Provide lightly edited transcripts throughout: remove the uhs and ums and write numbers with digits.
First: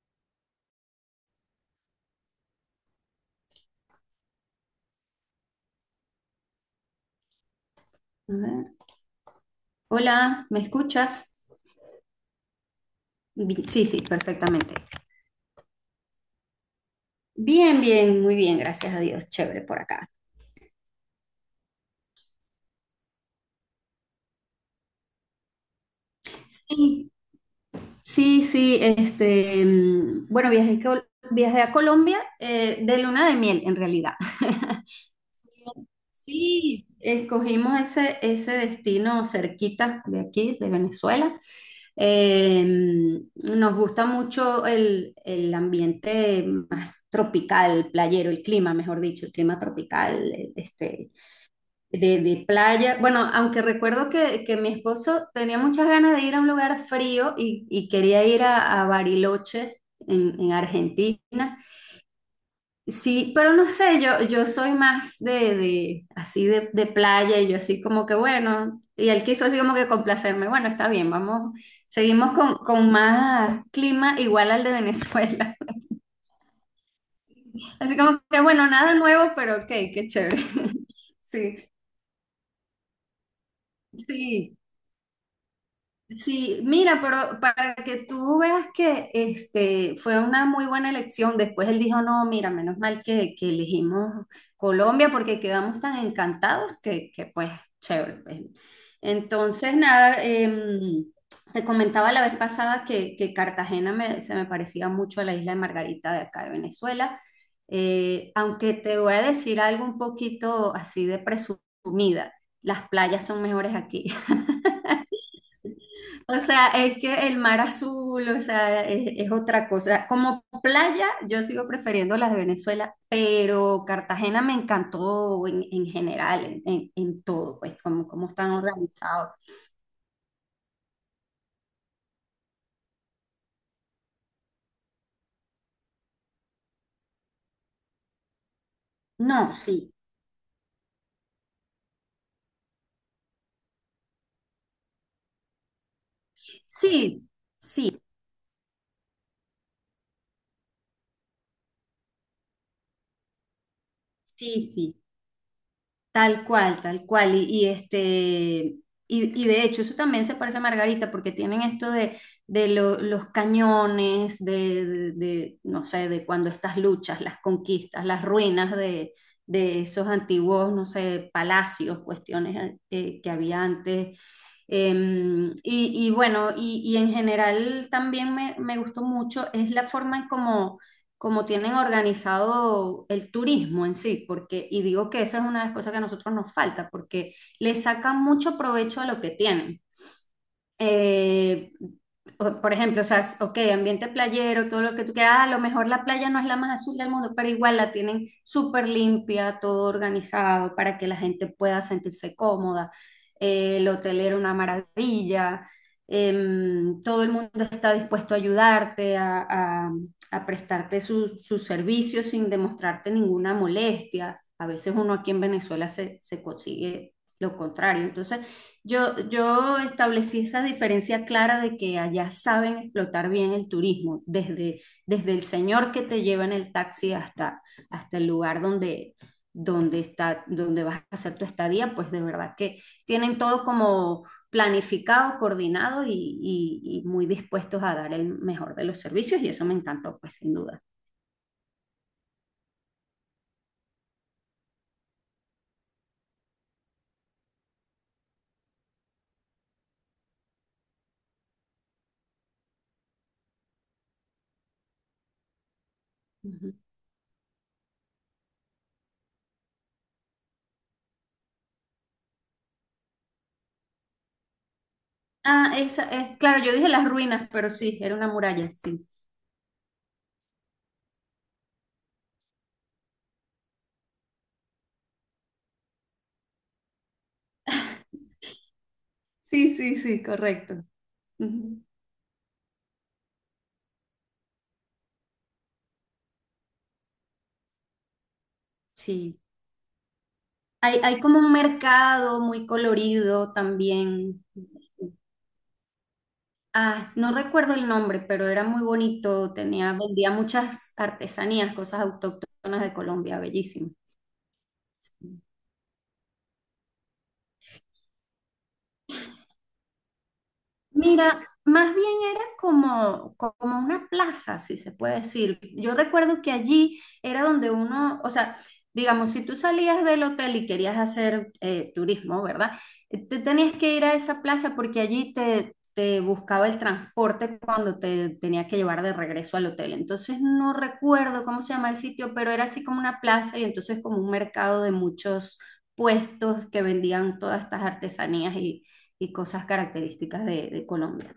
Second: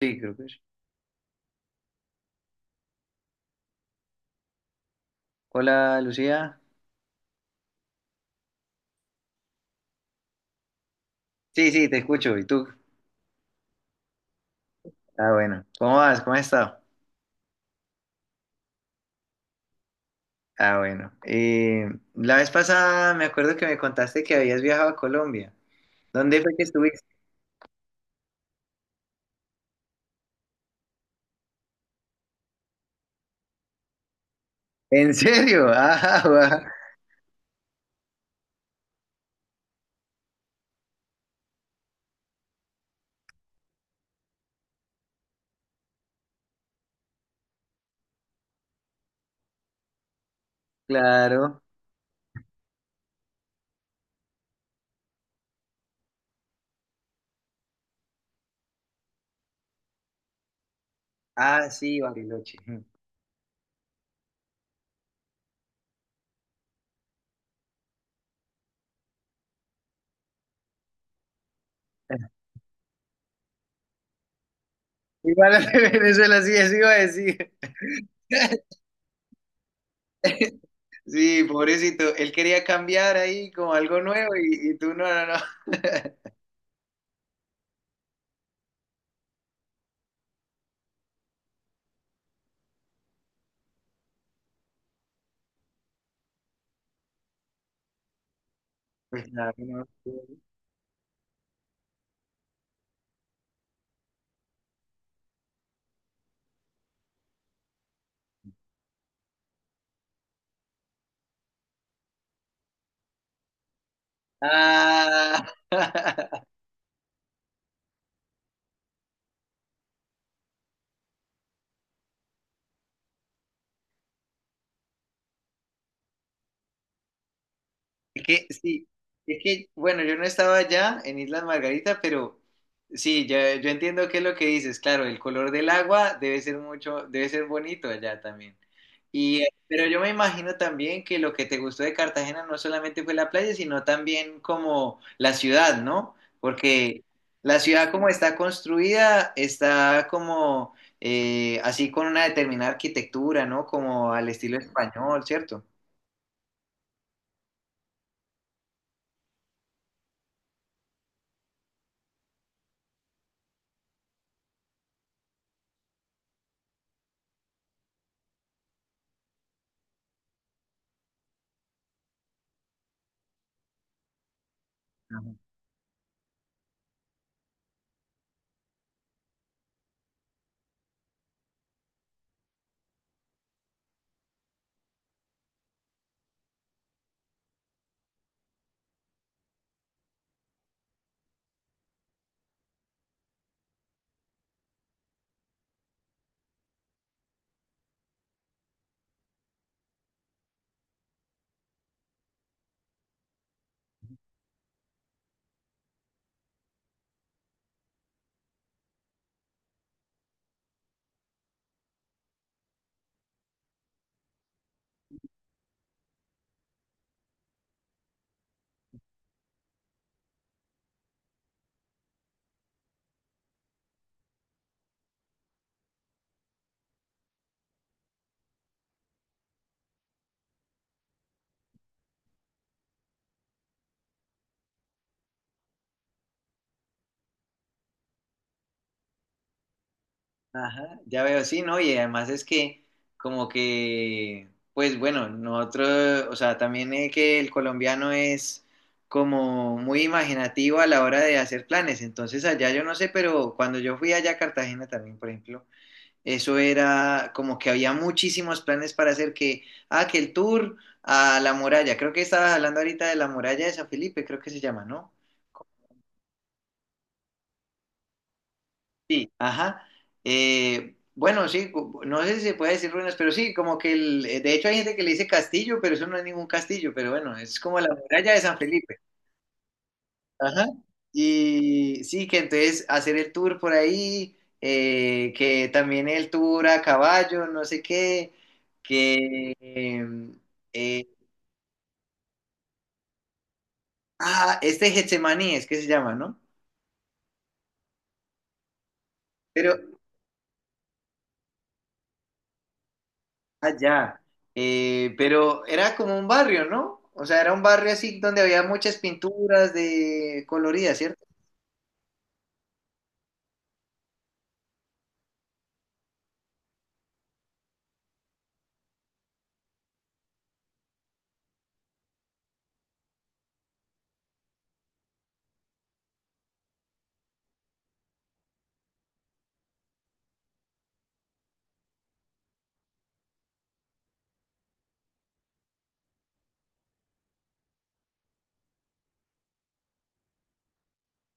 Sí, creo que sí. Hola, Lucía. A ver. Hola, ¿me escuchas? Sí, sí, te escucho. ¿Y tú? Sí, sí, perfectamente. Ah, bueno. ¿Cómo vas? ¿Cómo has estado? Bien, bien, muy bien, gracias a Dios, chévere por acá. Ah, bueno. La vez pasada me acuerdo que me contaste que habías viajado a Colombia. ¿Dónde fue que estuviste? Sí, sí, sí, este, bueno, viajé a Colombia de luna de miel, en realidad. ¿En serio? Ah, guau. Sí, escogimos ese destino cerquita de aquí, de Venezuela. Eh, nos gusta mucho el ambiente más tropical, playero, el clima, mejor dicho, el clima tropical, este, Claro. de playa. Bueno, aunque recuerdo que mi esposo tenía muchas ganas de ir a un lugar frío y quería ir a Bariloche en Argentina. Ah, sí, Bariloche. Sí, pero no sé, yo soy más de así de playa y yo así como que bueno, y él quiso así como que complacerme. Bueno, está bien, vamos, seguimos con más clima igual al de Igual Venezuela. al de Venezuela, sí, eso iba a decir. Así como que bueno, nada nuevo, pero ok, qué chévere. Sí, Sí, pobrecito. Él quería cambiar ahí como algo nuevo sí. y tú no, no, no. Sí, mira, pero para que tú veas que este fue una muy buena elección, después él dijo, no, mira, menos mal que elegimos Colombia porque quedamos tan encantados que pues, chévere, pues. Pues nada, Entonces, no. No. nada, te comentaba la vez pasada que Cartagena se me parecía mucho a la isla de Margarita de acá de Venezuela. Aunque te voy a decir algo un poquito así de presumida, las playas son mejores aquí. Ah. O sea, es que el mar azul, o sea, es otra cosa. Como playa, yo sigo prefiriendo las de Venezuela, pero Cartagena me encantó en general, en todo, pues, como, Es como que, están sí, organizados. es que, bueno, yo no estaba allá en Islas Margarita, pero sí, ya, yo entiendo qué es lo que dices. Claro, el color del agua debe ser mucho, debe ser bonito allá también. No, Y, sí, pero yo me imagino también que lo que te gustó de Cartagena no solamente fue la playa, sino también como la ciudad, ¿no? Porque sí, la ciudad sí, como está construida, está como así con una determinada arquitectura, ¿no? Como al estilo sí, sí. español, ¿cierto? Tal cual, tal cual. Y este, y, y de hecho, eso también se parece a Margarita, porque tienen esto de los cañones, de, no sé, de cuando estas luchas, las conquistas, las ruinas de esos antiguos, no sé, palacios, cuestiones que había antes eh, y, bueno, y en general también me gustó mucho es la forma en cómo como tienen organizado el turismo en sí, porque, y digo que esa es una de las cosas que a nosotros nos falta, porque le sacan mucho provecho a lo que tienen eh, por ejemplo, o sea, ok, ambiente playero, todo lo que tú quieras, ah, a lo mejor la playa no es la más azul del mundo, pero igual la tienen súper limpia, todo organizado para que la gente pueda sentirse cómoda. El hotel era una maravilla, todo el mundo está dispuesto a ayudarte, a prestarte sus servicios sin demostrarte ninguna molestia. A veces uno aquí en Venezuela se consigue lo contrario. Entonces, yo establecí esa diferencia clara de que allá saben explotar bien el turismo, desde el señor que te lleva en el taxi hasta el lugar donde vas a hacer tu estadía, pues de verdad que tienen todo como planificado, coordinado y muy dispuestos a dar el mejor de los servicios y eso me encantó, pues sin duda. Ajá, ya veo, sí, ¿no? Y además es que como que, pues bueno, nosotros, o sea, también es que el colombiano es como muy imaginativo a la hora de hacer planes. Entonces allá yo no sé, pero cuando yo fui allá a Cartagena también, por ejemplo, eso Ujú. era como que había muchísimos planes para hacer que, ah, que el tour a la muralla, creo que estabas hablando ahorita de la muralla de San Felipe, creo que se llama, ¿no? Ah, esa es, claro, yo dije las ruinas, pero sí, era una muralla, sí. Sí, ajá. Bueno, sí, no sé si se puede decir ruinas, pero sí, como que de hecho hay gente que le dice castillo, pero eso no es ningún castillo, pero bueno, es como la muralla de San Felipe. Sí, sí, sí, Ajá. correcto. Ujú. Y sí, que entonces hacer el tour por ahí, que también el tour a caballo, no sé qué, Sí. que... eh, Hay, eh, hay como un mercado muy colorido también. Este Getsemaní es que se llama, ¿no? Ah, no recuerdo el nombre, pero era muy bonito. Pero, Tenía, vendía muchas artesanías, cosas autóctonas de Colombia, bellísimo. allá. Sí. Pero era como un barrio, ¿no? O sea, era un barrio así donde había muchas pinturas de coloridas, ¿cierto? Mira, más bien era como una plaza, si se puede decir. Yo recuerdo que allí era donde uno, o sea, digamos, si tú salías del hotel y querías hacer turismo, ¿verdad? Te tenías que ir a esa plaza porque allí te buscaba el transporte cuando te tenía que llevar de regreso al hotel. Entonces no recuerdo cómo se llama el sitio, pero era así como una plaza y entonces como un mercado de muchos puestos que vendían todas estas artesanías y cosas características de Colombia.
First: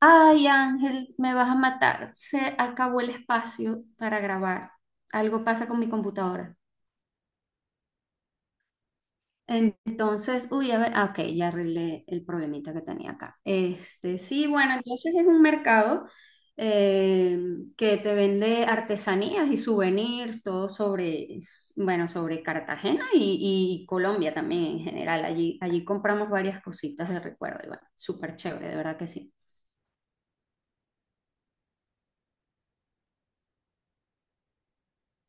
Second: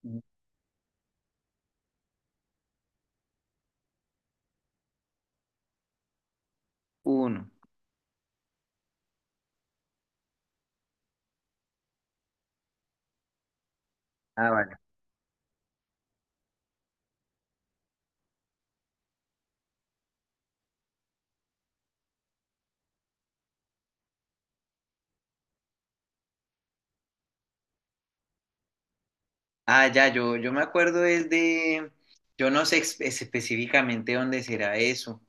Ay, Ángel, me vas a matar. Se acabó el espacio para grabar. Algo pasa con mi computadora. Uno. Entonces, uy, a ver, ah, ok, ya arreglé el problemita que tenía acá. Este, sí, Ah, bueno, vale. entonces es un mercado eh, que te vende artesanías y souvenirs, todo sobre, bueno, sobre Cartagena y Colombia también en general. Allí compramos varias cositas de recuerdo y bueno, súper chévere, de verdad que sí. Ah, ya, yo me acuerdo es de, yo no sé específicamente dónde será eso.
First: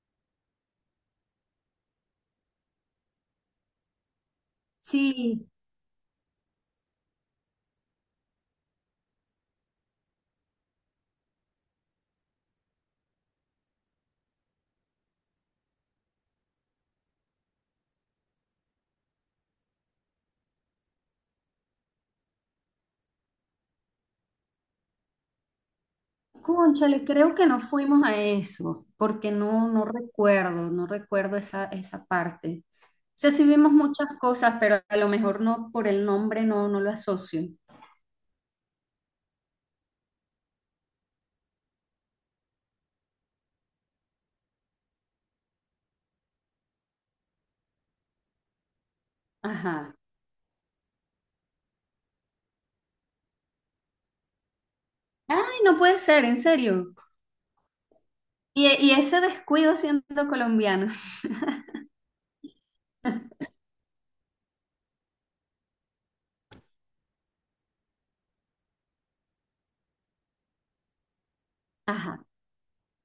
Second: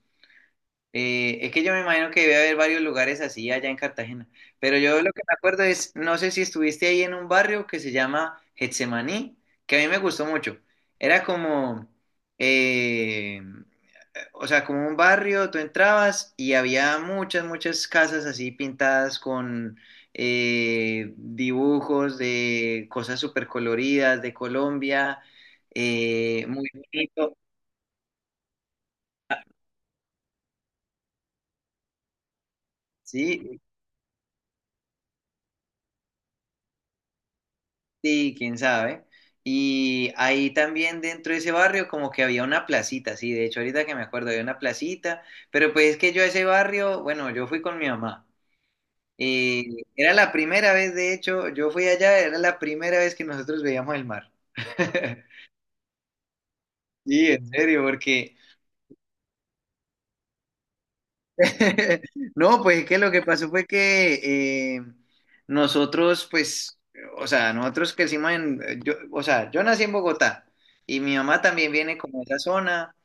Es que yo me imagino que debe haber varios lugares así allá en Cartagena. Pero yo lo que me Sí, acuerdo es, no sé si estuviste ahí en un barrio que se llama Getsemaní, que a mí me gustó mucho. Era como, eh, o sea, como un barrio, tú entrabas y había muchas, muchas casas así pintadas con dibujos de cosas súper coloridas de Colombia, muy cónchale, creo bonito, que no fuimos a eso, porque no, no recuerdo, no recuerdo esa parte. O sea, sí sí, vimos muchas cosas, pero a lo mejor no por el nombre no, no lo asocio. sí, quién sabe. Y ahí también dentro de ese barrio como que había una placita, sí, de hecho ahorita que me acuerdo había una placita, pero pues es que yo a ese barrio, bueno, yo fui con mi mamá. Y Ajá. era la primera vez, de hecho, yo fui allá, era la primera vez que nosotros veíamos el mar. Ay, no puede ser, en serio. Sí, en serio, porque. Y ese descuido siendo colombiano. No, pues es que lo que pasó fue que nosotros, pues, o sea, nosotros crecimos en. Yo, o sea, yo nací en Bogotá y mi mamá también viene como de Ajá. esa zona.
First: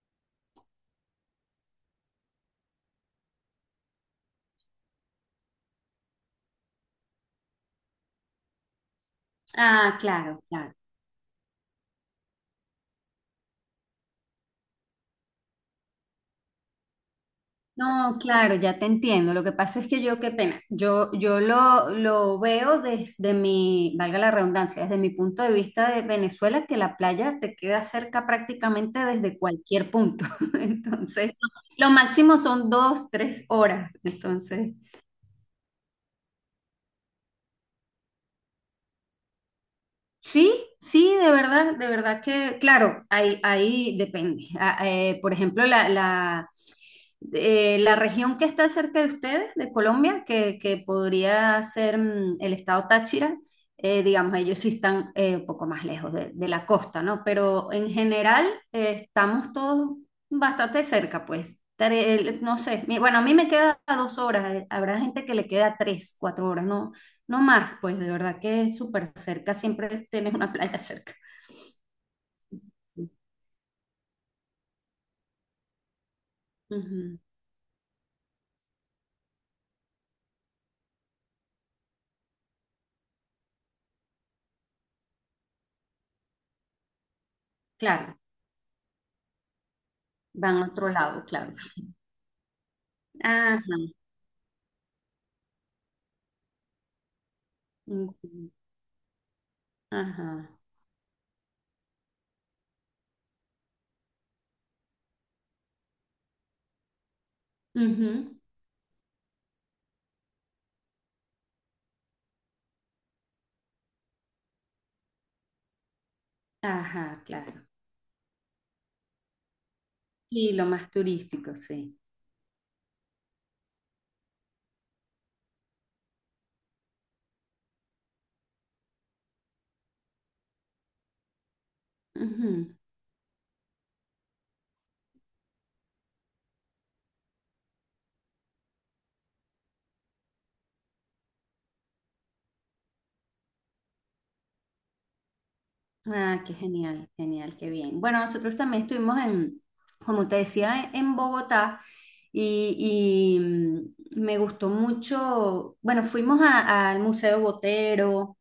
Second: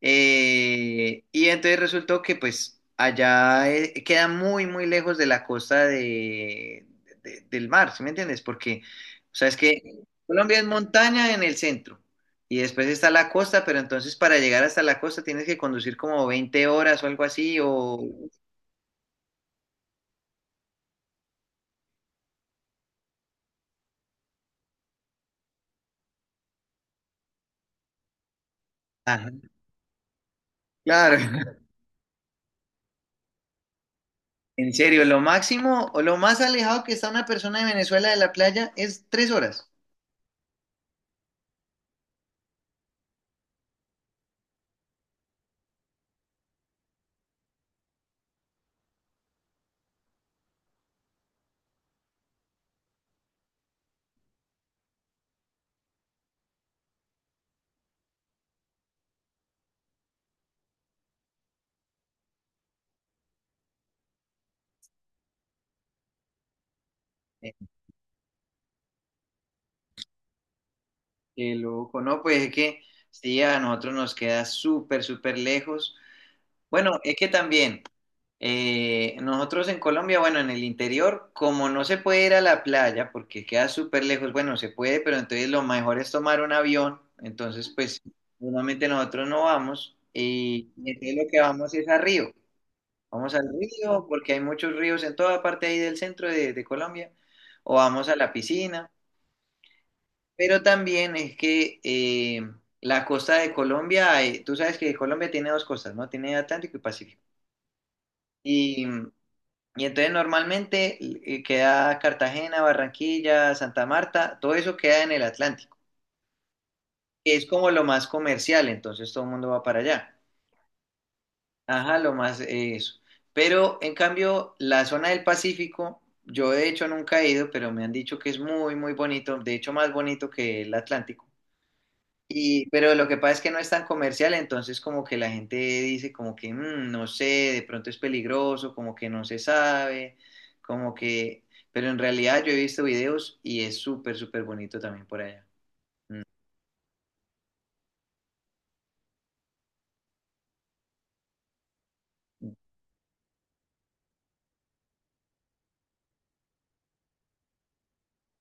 Y entonces resultó que pues allá queda muy, muy lejos de la costa del mar, ¿sí me entiendes? Porque, o sea, es que Ah, claro, Colombia es claro. montaña en el centro y después está la costa, pero entonces para llegar hasta la costa tienes que conducir como 20 horas o algo así, o. No, claro, ya te entiendo. Lo que pasa es que yo, qué pena, yo lo veo desde mi, valga la redundancia, desde mi punto de vista de Venezuela, que la playa te queda cerca prácticamente Ajá, desde cualquier punto. claro, Entonces, lo máximo son 2, 3 horas. Entonces, en serio, lo máximo o lo más alejado que está una persona de Venezuela de la playa es 3 horas. sí, sí, de verdad que, claro, ahí depende. Ah, por ejemplo, la región que está cerca de ustedes, de Colombia, que podría ser el estado Táchira, Digamos, ellos sí están un poco más lejos de la costa, ¿no? Pero en general estamos todos bastante cerca, pues. No sé, bueno, a mí me queda 2 horas, habrá gente que le queda 3, 4 horas, ¿no? No más, pues de verdad que es súper cerca, siempre tienes una playa cerca. Qué loco, no, pues es que sí, a nosotros nos queda súper, súper lejos. Bueno, es Ujú, que también nosotros en Colombia, bueno, en el interior, como no se puede ir a la playa porque queda súper lejos, bueno, se puede, pero entonces lo mejor es tomar un avión. Entonces, pues, claro, normalmente nosotros no vamos van a y otro entonces lo lado, que claro. vamos es a Río. Vamos al Ajá, río porque hay muchos ríos en toda parte ahí del centro de Colombia o vamos ujú, a la piscina. ajá, Pero también es que la costa de Colombia, tú sabes que Colombia tiene dos costas, ¿no? Tiene Atlántico y Pacífico. ujú, Y, mm, y entonces normalmente queda Cartagena, Barranquilla, Santa Marta, todo eso queda en el Atlántico, ajá, que es claro. como lo más comercial, entonces todo el mundo va para allá. Sí, lo más turístico, Ajá, sí. lo más eso. Pero en cambio, la zona del Pacífico, yo de hecho nunca he ido, pero me han dicho que es muy, muy bonito, de hecho más bonito que el Atlántico. Y, Ujú. pero lo que pasa es que no es tan comercial, entonces como que la gente dice como que "Mm, no sé, de pronto es peligroso, como que no se sabe, como que. Pero en realidad yo he visto videos y es súper, súper bonito también por allá. Ah, qué genial, genial, qué bien. Bueno, nosotros también estuvimos en, como te decía, en Bogotá y, y me gustó mucho, bueno, fuimos al Museo Botero.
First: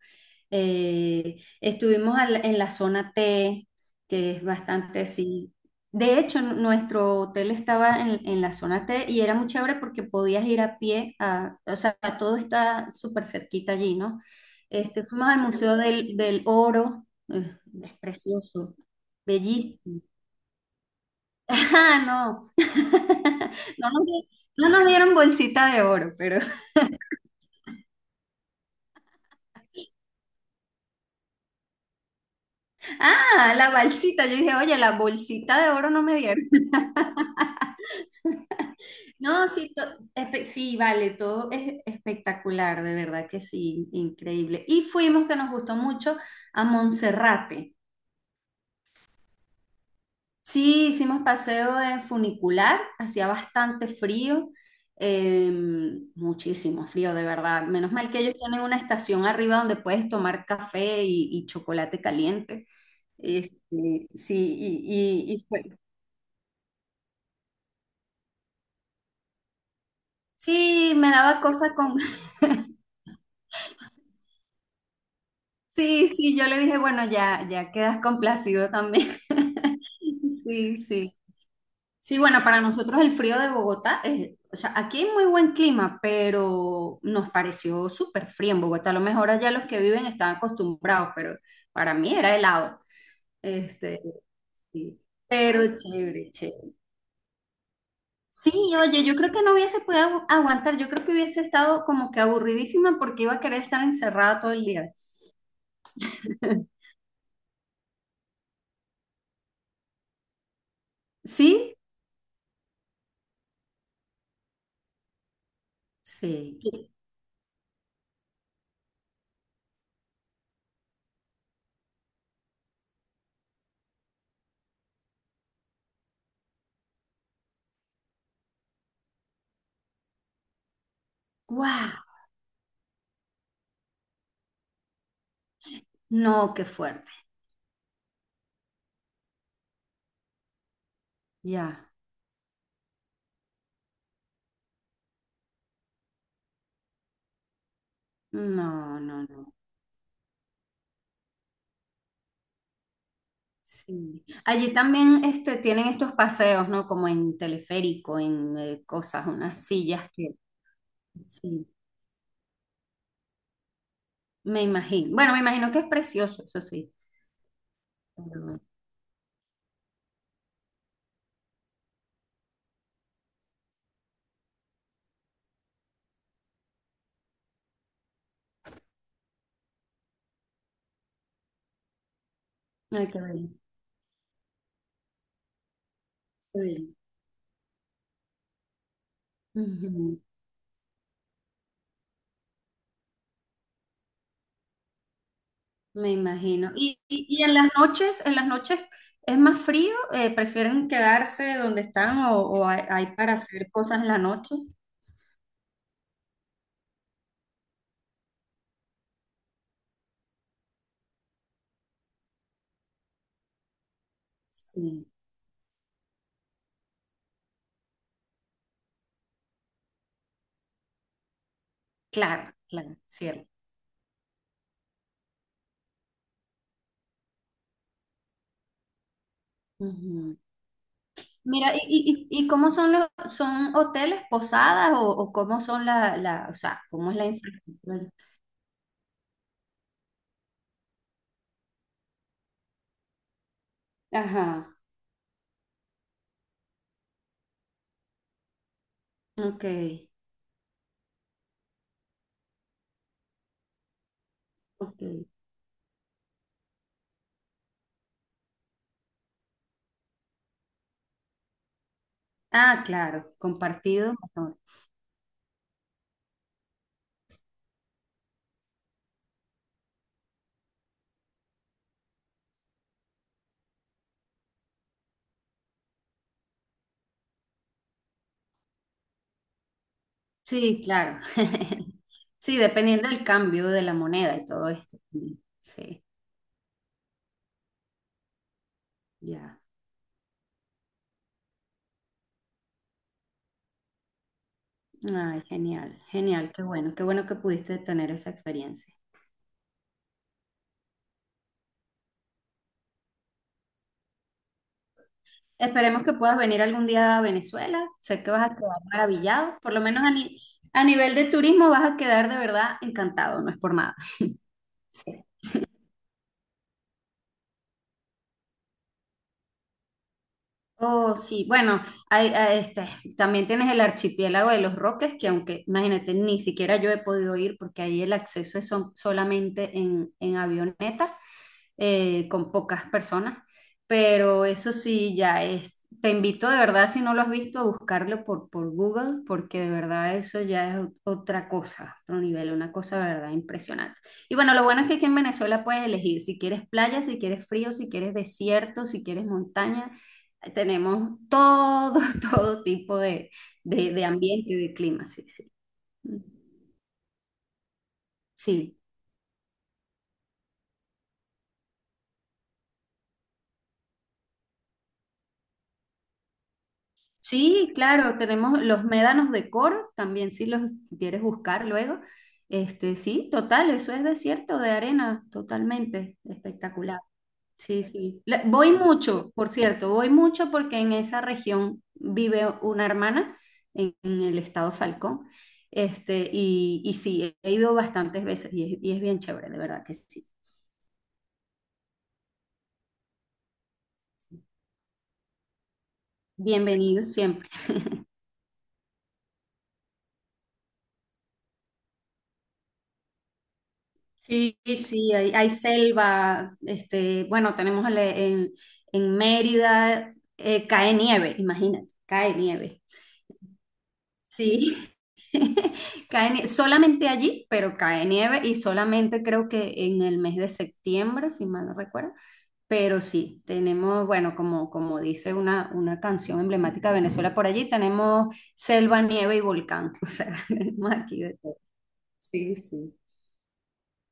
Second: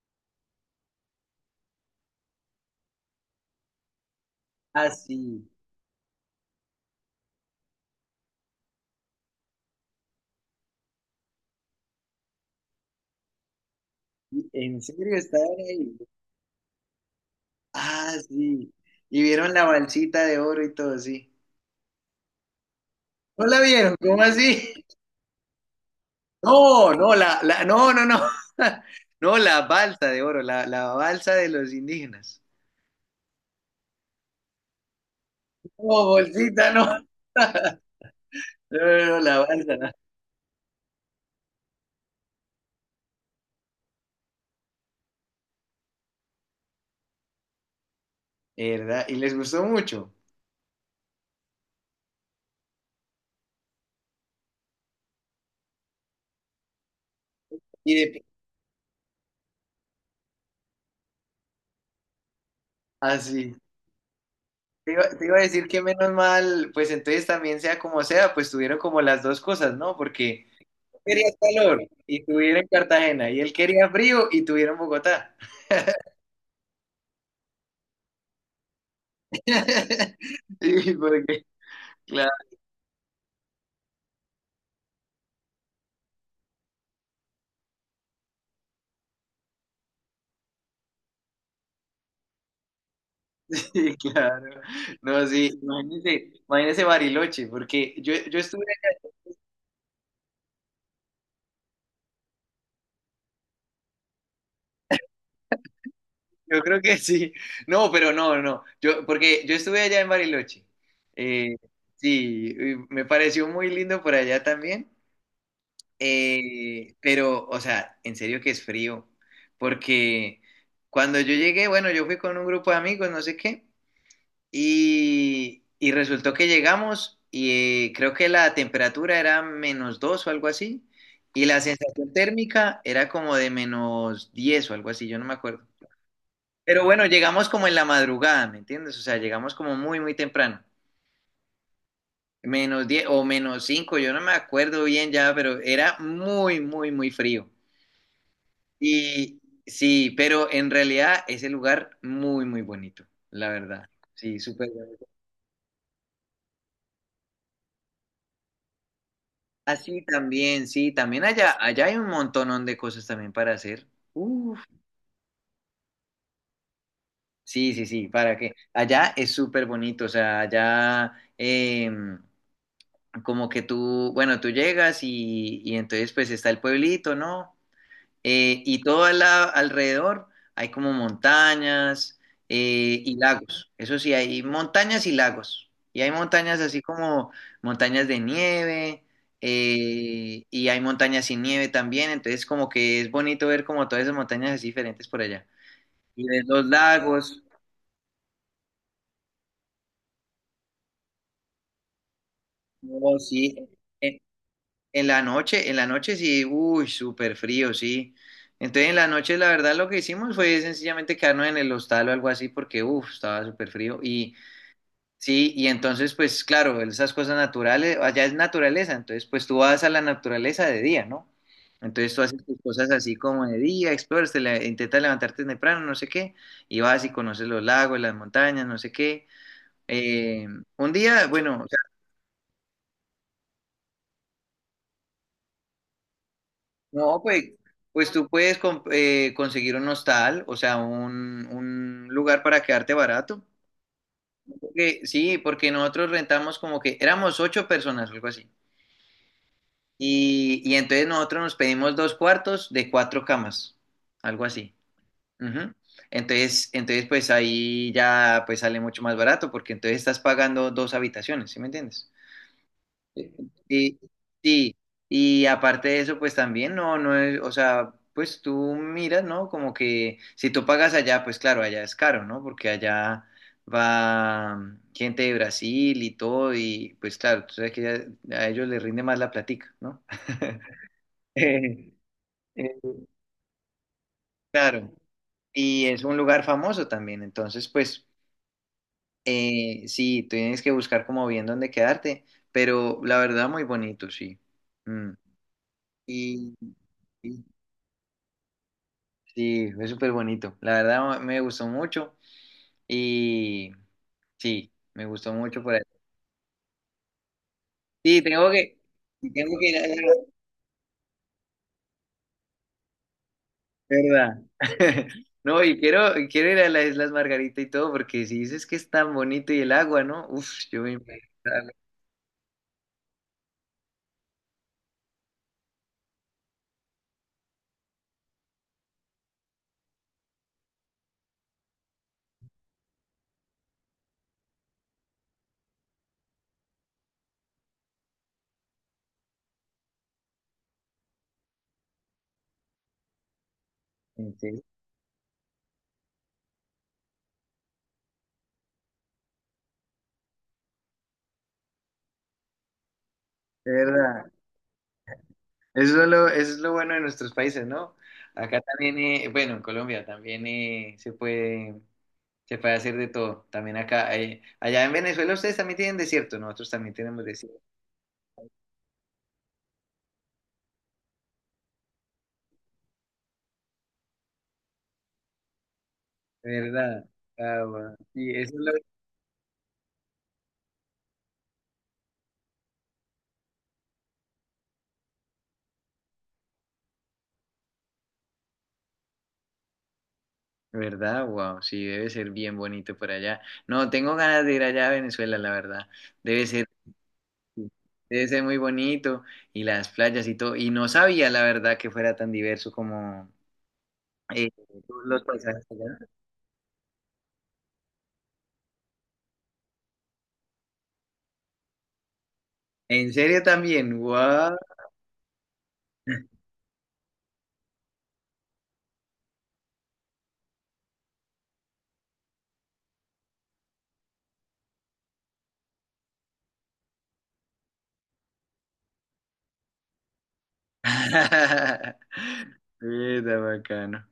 Estuvimos en la zona T, que es Ah, bastante sí. así. De hecho, nuestro hotel estaba en la zona T y era muy chévere porque podías ir a pie, o sea, todo está súper cerquita allí, ¿no? ¿En Este, serio fuimos al estaban Museo ahí? del Oro, es Ah, sí. precioso, Y vieron la bellísimo. balsita de oro y todo, sí. Ah, no. ¿No la No vieron? nos, ¿Cómo di- no así? nos dieron bolsita de oro, pero... No, no, la, no, no, no. No, la balsa de oro, la balsa de los indígenas. Ah, la bolsita. Yo dije, oye, la bolsita de oro no No, me dieron. bolsita, no. No, no, no, la No, sí, balsa, sí, vale, todo es espectacular, de verdad que sí, increíble. Y fuimos, que nos gustó mucho, a Monserrate. ¿verdad? Y les gustó mucho. Sí, hicimos paseo en funicular, hacía bastante frío, eh, muchísimo frío, de verdad. Menos Y mal que de. ellos tienen una estación arriba donde puedes tomar café y chocolate caliente. Así. Este, sí, Te iba, te y, y- iba a y decir que menos mal, pues entonces también sea como sea, pues tuvieron como las dos cosas, ¿no? Porque sí, yo me quería daba cosas. calor y tuvieron en Cartagena, y él quería frío y tuvieron Bogotá. Sí, sí, yo le dije, bueno, ya, ya quedas complacido también. Sí, Sí, sí. porque, Sí, claro, bueno, para nosotros el frío de Bogotá, o sea, aquí hay muy buen clima, pero nos pareció súper frío en Bogotá. A lo mejor allá los que viven están acostumbrados, pero para mí era helado. sí, Este, claro. sí. No, sí, Pero imagínese, chévere, chévere. imagínese Bariloche, porque yo, Sí, estuve. oye, yo creo que no hubiese podido aguantar. Yo creo que hubiese estado como que aburridísima porque iba a querer estar encerrada todo el día. Yo creo que sí. No, pero no, no. Yo, porque yo estuve allá en Bariloche. Eh, ¿Sí? sí, y me pareció muy lindo por allá también. Sí. Pero, o sea, en serio que es frío. Porque cuando yo llegué, bueno, yo fui con un grupo de amigos, no sé qué, y resultó que llegamos y creo que la temperatura era -2 o algo así, y la ¡Guau! sensación térmica era como de -10 o algo así, yo no me acuerdo. No, qué Pero bueno, fuerte. llegamos como en la madrugada, ¿me entiendes? O sea, llegamos como muy, muy temprano. Ya. -10 o -5, yo no me acuerdo bien ya, pero era muy, muy, muy frío. No, no, Y no. sí, pero en realidad ese lugar muy, muy bonito, la verdad. Sí. Sí, súper Allí bonito. también este, tienen estos paseos, ¿no? Como en teleférico, en cosas, unas Así sillas que... también, sí, también allá, Sí, allá hay un montonón de cosas también para hacer. Uf, me imagino. Bueno, me imagino que es precioso, eso sí. sí, sí, sí, para que Pero, allá es súper bonito, o sea, como que tú, bueno, tú llegas y entonces pues está el pueblito, ¿no? Y todo alrededor hay como montañas ay, y qué bello, lagos. Eso sí, hay montañas y lagos. Y hay qué montañas así bello. como montañas de nieve Ujú. Y hay montañas sin nieve también. Entonces como que es bonito ver como todas esas montañas así diferentes por allá. Me Y ves los imagino. ¿Y, y- lagos. y en las noches es más frío? ¿Prefieren quedarse donde están o hay Oh, para sí. hacer cosas en la Eh, noche? En la noche sí, uy, súper frío, sí. Entonces en la noche la verdad lo que hicimos fue sencillamente quedarnos en el hostal o algo así porque, uff, estaba súper frío. Y Sí, sí, y entonces pues claro, esas cosas naturales, allá es naturaleza, entonces pues tú vas a la naturaleza de día, ¿no? Entonces tú haces claro, tus cosas claro, así como cierto. de día, exploras, intentas levantarte temprano, no sé qué, y vas y conoces los lagos, las montañas, no sé qué. Eh, un día, bueno, Mira, ¿y cómo son hoteles, posadas o cómo son la, o sea, cómo es no, la pues, infraestructura? pues tú puedes conseguir un hostal, o sea, un lugar para quedarte barato. Ajá, Sí, porque nosotros rentamos como que éramos ocho personas, algo así. ok, Y entonces nosotros nos pedimos dos cuartos de cuatro camas, algo así. ok. Ujú. Entonces, pues ahí ya pues sale mucho más barato, porque entonces estás pagando dos habitaciones, ¿sí me entiendes? Ah, claro, Sí, compartido, mejor. sí. Y aparte de eso, pues también no, no es, o sea, pues tú miras, ¿no? Como que si tú pagas allá, pues claro, allá es caro, ¿no? Porque allá va gente de Brasil y todo, y pues claro, tú sabes que a ellos les rinde más la platica, ¿no? Sí, claro. Eh, Sí, eh, dependiendo del cambio de la moneda y todo Claro. esto. Y Sí, es un lugar famoso también, entonces pues ya. Sí, tienes que buscar como bien dónde quedarte, pero la verdad muy bonito, sí. Mm. Ay, genial, genial, Y, qué bueno que pudiste tener esa experiencia. Sí, fue súper bonito. La verdad me gustó mucho y sí, me gustó mucho por ahí. Esperemos que puedas venir algún día a Venezuela. Sí, Sé que vas tengo a que, quedar tengo maravillado. que Por ir lo a menos a, la. ni- a nivel de turismo vas a quedar de verdad encantado, no es por nada. ¿Verdad? Sí. No, y quiero ir a las Islas Margarita y todo, porque si dices que es tan bonito y el agua, ¿no? Uf, yo me Oh, imagino. sí, bueno, hay, este, también tienes el archipiélago de los Roques, que aunque, imagínate, ni siquiera yo he podido ir porque ahí el acceso es solamente en avioneta, con pocas personas, pero eso sí, ya es, te invito de verdad, si no lo has visto, a buscarlo por Google, porque de verdad eso ya es otra cosa, otro nivel, una cosa de verdad impresionante. Y bueno, Sí, lo bueno es que aquí en Venezuela puedes elegir si quieres playa, si quieres frío, si quieres desierto, si quieres montaña. Tenemos todo, todo tipo de, de de, de ¿Verdad? ambiente y de clima, sí, sí. Eso es lo bueno de nuestros países, ¿no? Acá Sí, también, bueno, en Colombia también se puede, hacer de todo. También acá, allá en Venezuela ustedes también tienen desierto, nosotros también tenemos desierto. sí, claro, tenemos los médanos de Coro, también si los quieres buscar luego. Este, sí, total, eso es desierto de arena, totalmente espectacular. ¿Verdad? Ah, Sí, guau. sí. Y La- eso es lo. voy mucho, por cierto, voy mucho porque en esa región vive una hermana en el estado Falcón. Este, y sí, he ido bastantes veces y es bien chévere, de verdad que sí. ¿Verdad? Wow, sí, debe ser bien bonito por allá. No, tengo ganas de ir allá a Venezuela, la verdad. Debe ser, Bienvenidos siempre. sí, debe ser muy bonito y las playas y todo. Y no sabía, la verdad, que fuera tan diverso como eh, Sí, todos sí, los hay paisajes allá. selva, este, bueno, tenemos en Mérida, cae nieve, imagínate, cae nieve. ¿En serio también? Wow. Sí, solamente allí, pero cae nieve y solamente creo que en el mes de septiembre, si mal no recuerdo. Pero sí, tenemos, bueno, como dice una canción emblemática de Venezuela por allí, tenemos selva, nieve y volcán. O sea, tenemos aquí de todo. Sí, sí, Está bacano.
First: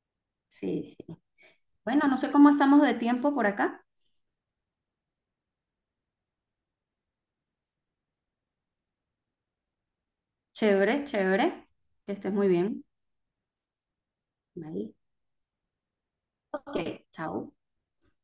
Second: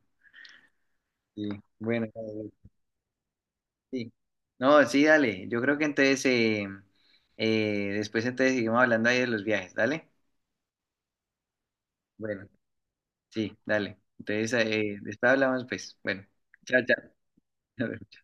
sí, sí. Sí, bueno. Bueno, no sé cómo estamos de tiempo por acá. Sí. No, sí, dale. Yo creo que entonces, después entonces seguimos hablando ahí de los viajes, ¿dale? Chévere, chévere. Que estés Bueno, muy bien. sí, dale. Entonces, Bye. Después hablamos, pues. Bueno, chao, Ok, chao. chao.